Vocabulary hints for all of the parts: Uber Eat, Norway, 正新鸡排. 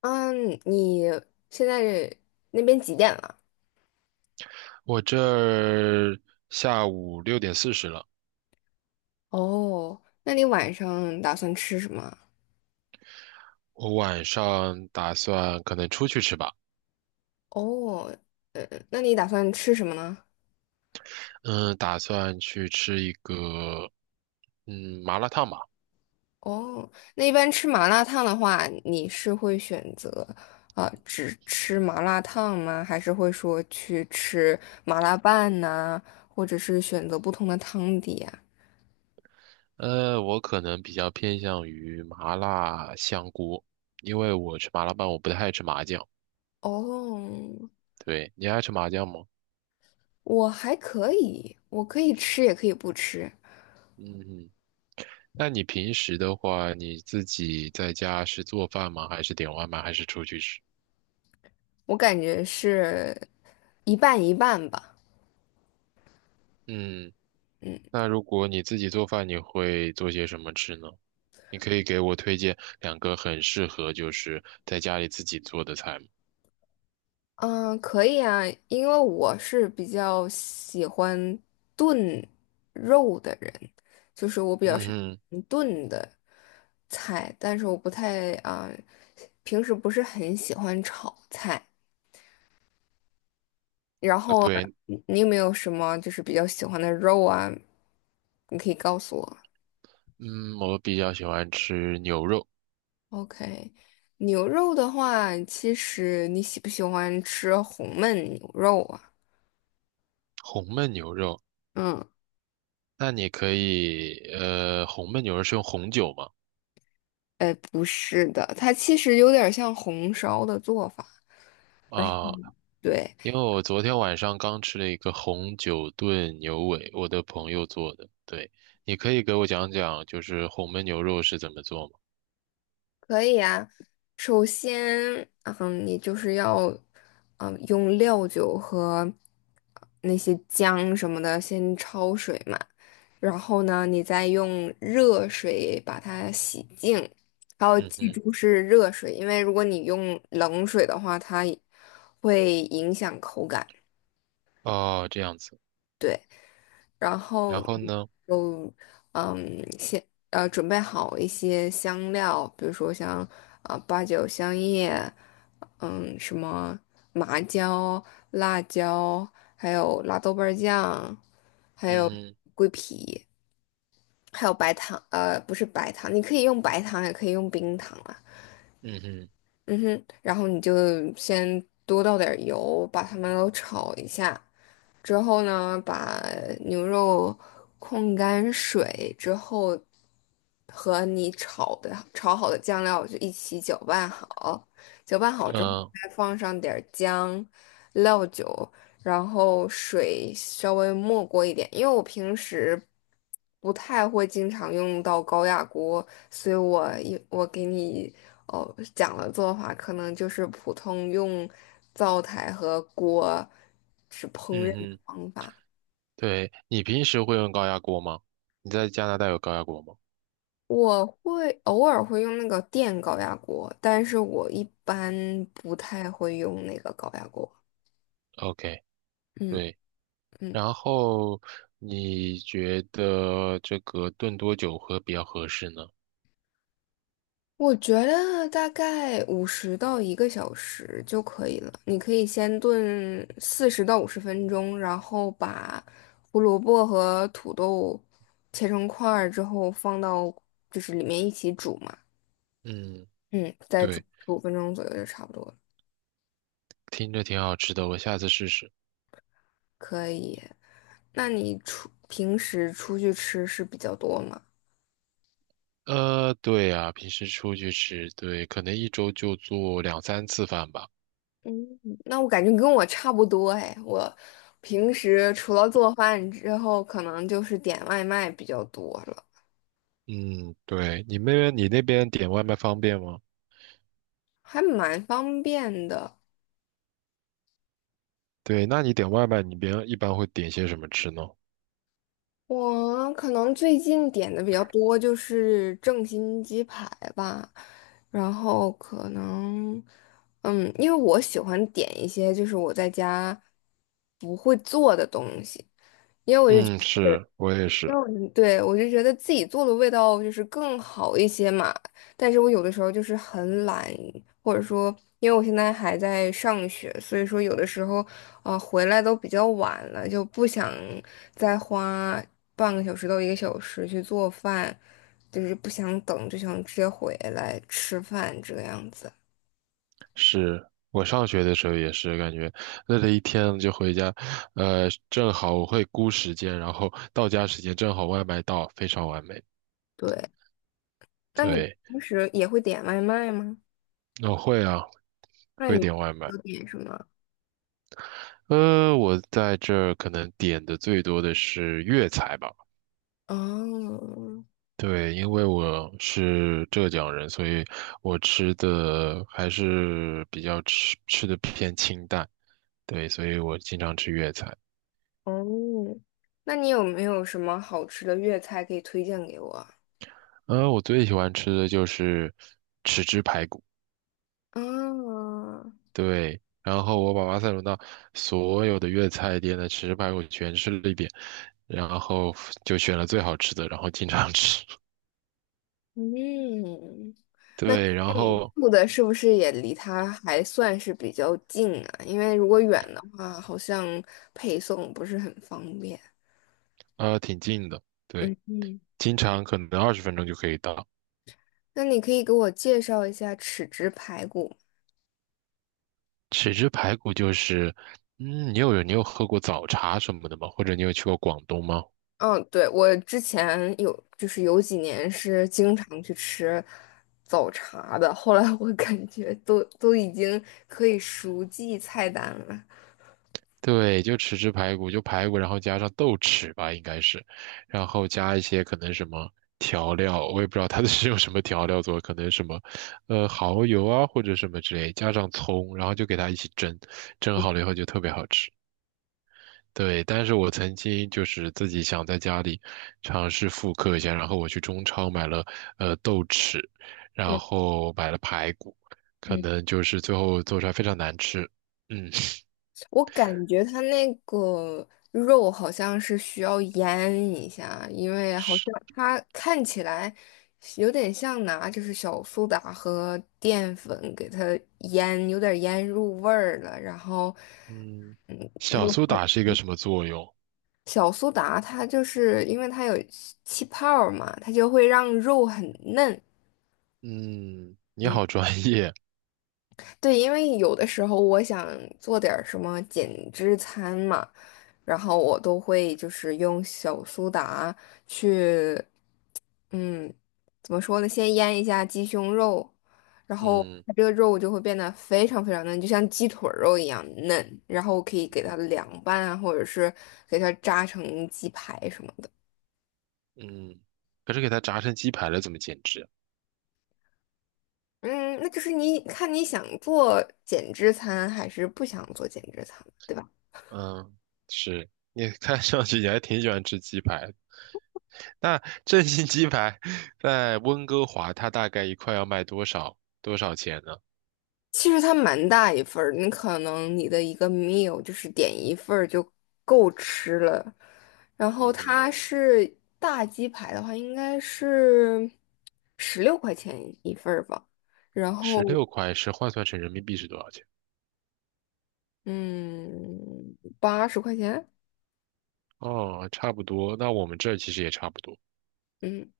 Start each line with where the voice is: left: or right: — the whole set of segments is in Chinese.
left: 嗯，你现在那边几点了？
right: 我这儿下午6:40了，
left: 哦，那你晚上打算吃什么啊。
right: 我晚上打算可能出去吃吧，
left: 哦，那你打算吃什么呢？
right: 嗯，打算去吃一个麻辣烫吧，
left: 哦，那一般吃麻辣烫的话，你是会选择只吃麻辣烫吗？还是会说去吃麻辣拌呐、或者是选择不同的汤底啊？
right: 我可能比较偏向于麻辣香锅，因为我吃麻辣拌我不太爱吃麻酱，
left: 哦，
right: 对，你爱吃麻酱吗？
left: 我还可以，我可以吃也可以不吃，
right: 嗯，那你平时的话，你自己在家是做饭吗？还是点外卖？还是出去吃？
left: 我感觉是一半一半吧。
right: 嗯，那如果你自己做饭，你会做些什么吃呢？你可以给我推荐两个很适合就是在家里自己做的菜吗？
left: 嗯，可以啊，因为我是比较喜欢炖肉的人，就是我比较
right: 嗯
left: 是
right: 哼，
left: 炖的菜，但是我不太啊，平时不是很喜欢炒菜。然后啊
right: 对，
left: 你有没有什么就是比较喜欢的肉啊？你可以告诉我。
right: 嗯，我比较喜欢吃牛肉，
left: OK，牛肉的话，其实你喜不喜欢吃红焖牛肉啊？
right: 红焖牛肉。
left: 嗯。
right: 那你可以，红焖牛肉是用红酒吗？
left: 哎，不是的，它其实有点像红烧的做法。然后，
right: 啊，
left: 对，
right: 因为我昨天晚上刚吃了一个红酒炖牛尾，我的朋友做的。对，你可以给我讲讲，就是红焖牛肉是怎么做吗？
left: 可以啊。首先，你就是要，用料酒和那些姜什么的先焯水嘛。然后呢，你再用热水把它洗净，还要
right: 嗯
left: 记
right: 哼，
left: 住是热水，因为如果你用冷水的话，它会影响口感。
right: 哦，这样子。
left: 对。然后
right: 然后
left: 你
right: 呢？
left: 就嗯先准备好一些香料，比如说像八角、香叶，什么麻椒、辣椒，还有辣豆瓣儿酱，还
right: 嗯
left: 有
right: 哼，
left: 还有白糖，不是白糖，你可以用白糖也可以用冰糖啊。
right: 嗯哼，
left: 嗯哼，然后你就先多倒点儿油，把它们都炒一下。之后呢，把牛肉控干水之后，和你炒好的酱料就一起搅拌好。搅拌好之后，
right: 嗯，
left: 再放上点儿姜、料酒，然后水稍微没过一点，因为我平时不太会经常用到高压锅，所以我给你哦讲的做法，可能就是普通用灶台和锅是烹
right: 嗯
left: 饪的
right: 哼。
left: 方法。
right: 对，你平时会用高压锅吗？你在加拿大有高压锅吗
left: 我偶尔会用那个电高压锅，但是我一般不太会用那个高压锅。
right: ？OK，
left: 嗯
right: 对。
left: 嗯。
right: 然后你觉得这个炖多久喝比较合适呢？
left: 我觉得大概五十到一个小时就可以了。你可以先炖40到50分钟，然后把胡萝卜和土豆切成块儿之后放到就是里面一起煮嘛，
right: 嗯，
left: 嗯，再煮
right: 对，
left: 15分钟左右就差不多了。
right: 听着挺好吃的，我下次试试。
left: 可以。那你平时出去吃是比较多吗？
right: 对呀，平时出去吃，对，可能一周就做两三次饭吧。
left: 嗯，那我感觉跟我差不多哎，我平时除了做饭之后，可能就是点外卖比较多了。
right: 嗯，对，你那边点外卖方便吗？
left: 还蛮方便的。
right: 对，那你点外卖，你别一般会点些什么吃呢？
left: 我可能最近点的比较多就是正新鸡排吧，然后可能，因为我喜欢点一些就是我在家不会做的东西。
right: 嗯，是，我也
left: 因为
right: 是。
left: 我就对，我就觉得自己做的味道就是更好一些嘛，但是我有的时候就是很懒，或者说因为我现在还在上学，所以说有的时候回来都比较晚了，就不想再花半个小时到一个小时去做饭，就是不想等，就想直接回来吃饭这个样子。
right: 是我上学的时候也是感觉累了一天就回家，正好我会估时间，然后到家时间正好外卖到，非常完美。
left: 对，那你
right: 对，
left: 平时也会点外卖吗？
right: 我会啊，
left: 那
right: 会
left: 你
right: 点外卖。
left: 有点什么？
right: 我在这儿可能点的最多的是粤菜吧。
left: 哦。
right: 对，因为我是浙江人，所以我吃的还是比较吃的偏清淡。对，所以我经常吃粤菜。
left: 哦，那你有没有什么好吃的粤菜可以推荐给我啊？
right: 嗯，我最喜欢吃的就是
left: 啊
right: 对，然后我把巴塞罗那所有的粤菜店的豉汁排骨全吃了一遍，然后就选了最好吃的，然后经常吃。
left: 嗯，那看
right: 对，
left: 来
right: 然
left: 你
right: 后
left: 住的是不是也离它还算是比较近啊？因为如果远的话，好像配送不是很方便。
right: 挺近的，对，
left: 嗯嗯，
right: 经常可能20分钟就可以到。
left: 那你可以给我介绍一下豉汁排骨。
right: 豉汁排骨就是，你有喝过早茶什么的吗？或者你有去过广东吗？
left: 嗯，对，我之前有，就是有几年是经常去吃早茶的，后来我 感觉都已经可以熟记菜单了。
right: 对，就豉汁排骨，就排骨，然后加上豆豉吧，应该是，然后加一些可能什么调料，我也不知道它 是用什么调料做，可能什么，蚝油啊或者什么之类，加上葱，然后就给它一起蒸，蒸好了以后就特别好吃。对，但是我曾经就是自己想在家里尝试复刻一下，然后我去中超买了豆豉，然
left: 嗯
right: 后买了排骨，可
left: 嗯，
right: 能就是最后做出来非常难吃。嗯，
left: 我感觉它那个肉好像是需要腌一下，因 为好像
right: 是。
left: 它看起来有点像拿就是小苏打和淀粉给它腌，有点腌入味儿了，然后。
right: 嗯小苏打
left: 又
right: 是一个什么作用？
left: 小苏打它就是因为它有气泡儿嘛，它就会让肉很嫩。
right: 嗯，你
left: 嗯，
right: 好专业。
left: 对，因为有的时候我想做点儿什么减脂餐嘛，然后我都会就是用小苏打去，嗯，怎么说呢？先腌一下鸡胸肉，然后
right: 嗯
left: 它这个肉就会变得非常非常嫩，就像鸡腿儿肉一样嫩，然后可以给它凉拌啊，或者是给它炸成鸡排什么的。
right: 嗯，可是给它炸成鸡排了，怎么减脂？
left: 嗯，那就是你看你想做减脂餐还是不想做减脂餐，对吧？
right: 嗯，是你看上去你还挺喜欢吃鸡排。那正新鸡排在温哥华，它大概一块要卖多少多少钱呢？
left: 其实它蛮大一份儿，可能你的一个 meal 就是点一份儿就够吃了。然后
right: 嗯嗯，
left: 它是大鸡排的话，应该是16块钱一份儿吧。然
right: 十
left: 后
right: 六块是换算成人民币是多少钱？
left: 嗯，80块钱，
right: 哦，差不多。那我们这儿其实也差不多。
left: 嗯，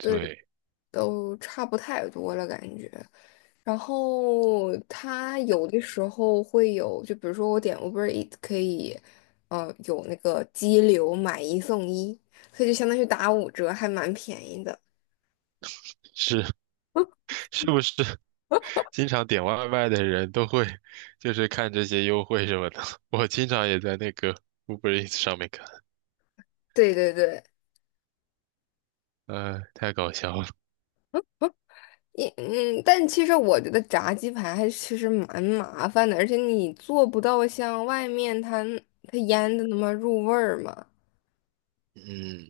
left: 对，
right: 对，
left: 都差不太多了感觉。然后它有的时候会有，就比如说我点 Uber Eat 可以，有那个激流买一送一，所以就相当于打5折，还蛮便宜的。
right: 是是不是 经常点外卖的人都会就是看这些优惠什么的？我经常也在那个 Uber Eats 上面看，
left: 对对对，
right: 太搞笑了。
left: 但其实我觉得炸鸡排还其实蛮麻烦的，而且你做不到像外面它腌的那么入味儿嘛。
right: 嗯，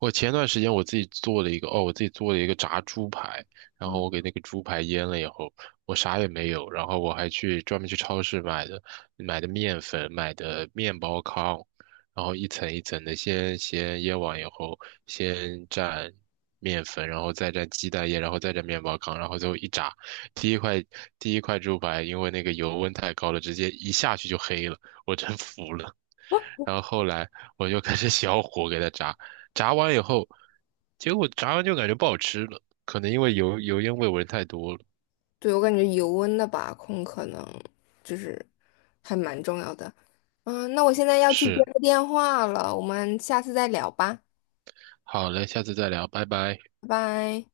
right: 我前段时间我自己做了一个，哦，我自己做了一个炸猪排，然后我给那个猪排腌了以后，我啥也没有，然后我还去专门去超市买的面粉，买的面包糠，然后一层一层的先腌完以后，先蘸面粉，然后再蘸鸡蛋液，然后再蘸面包糠，然后最后一炸，第一块第一块猪排因为那个油温太高了，直接一下去就黑了，我真服了。然后后来我就开始 小火给它炸，炸完以后，结果炸完就感觉不好吃了，可能因为油烟味闻太多了。
left: 对，我感觉油温的把控可能就是还蛮重要的。嗯，那我现在要去接
right: 是，
left: 个电话了，我们下次再聊吧，
right: 好嘞，下次再聊，拜拜。
left: 拜拜。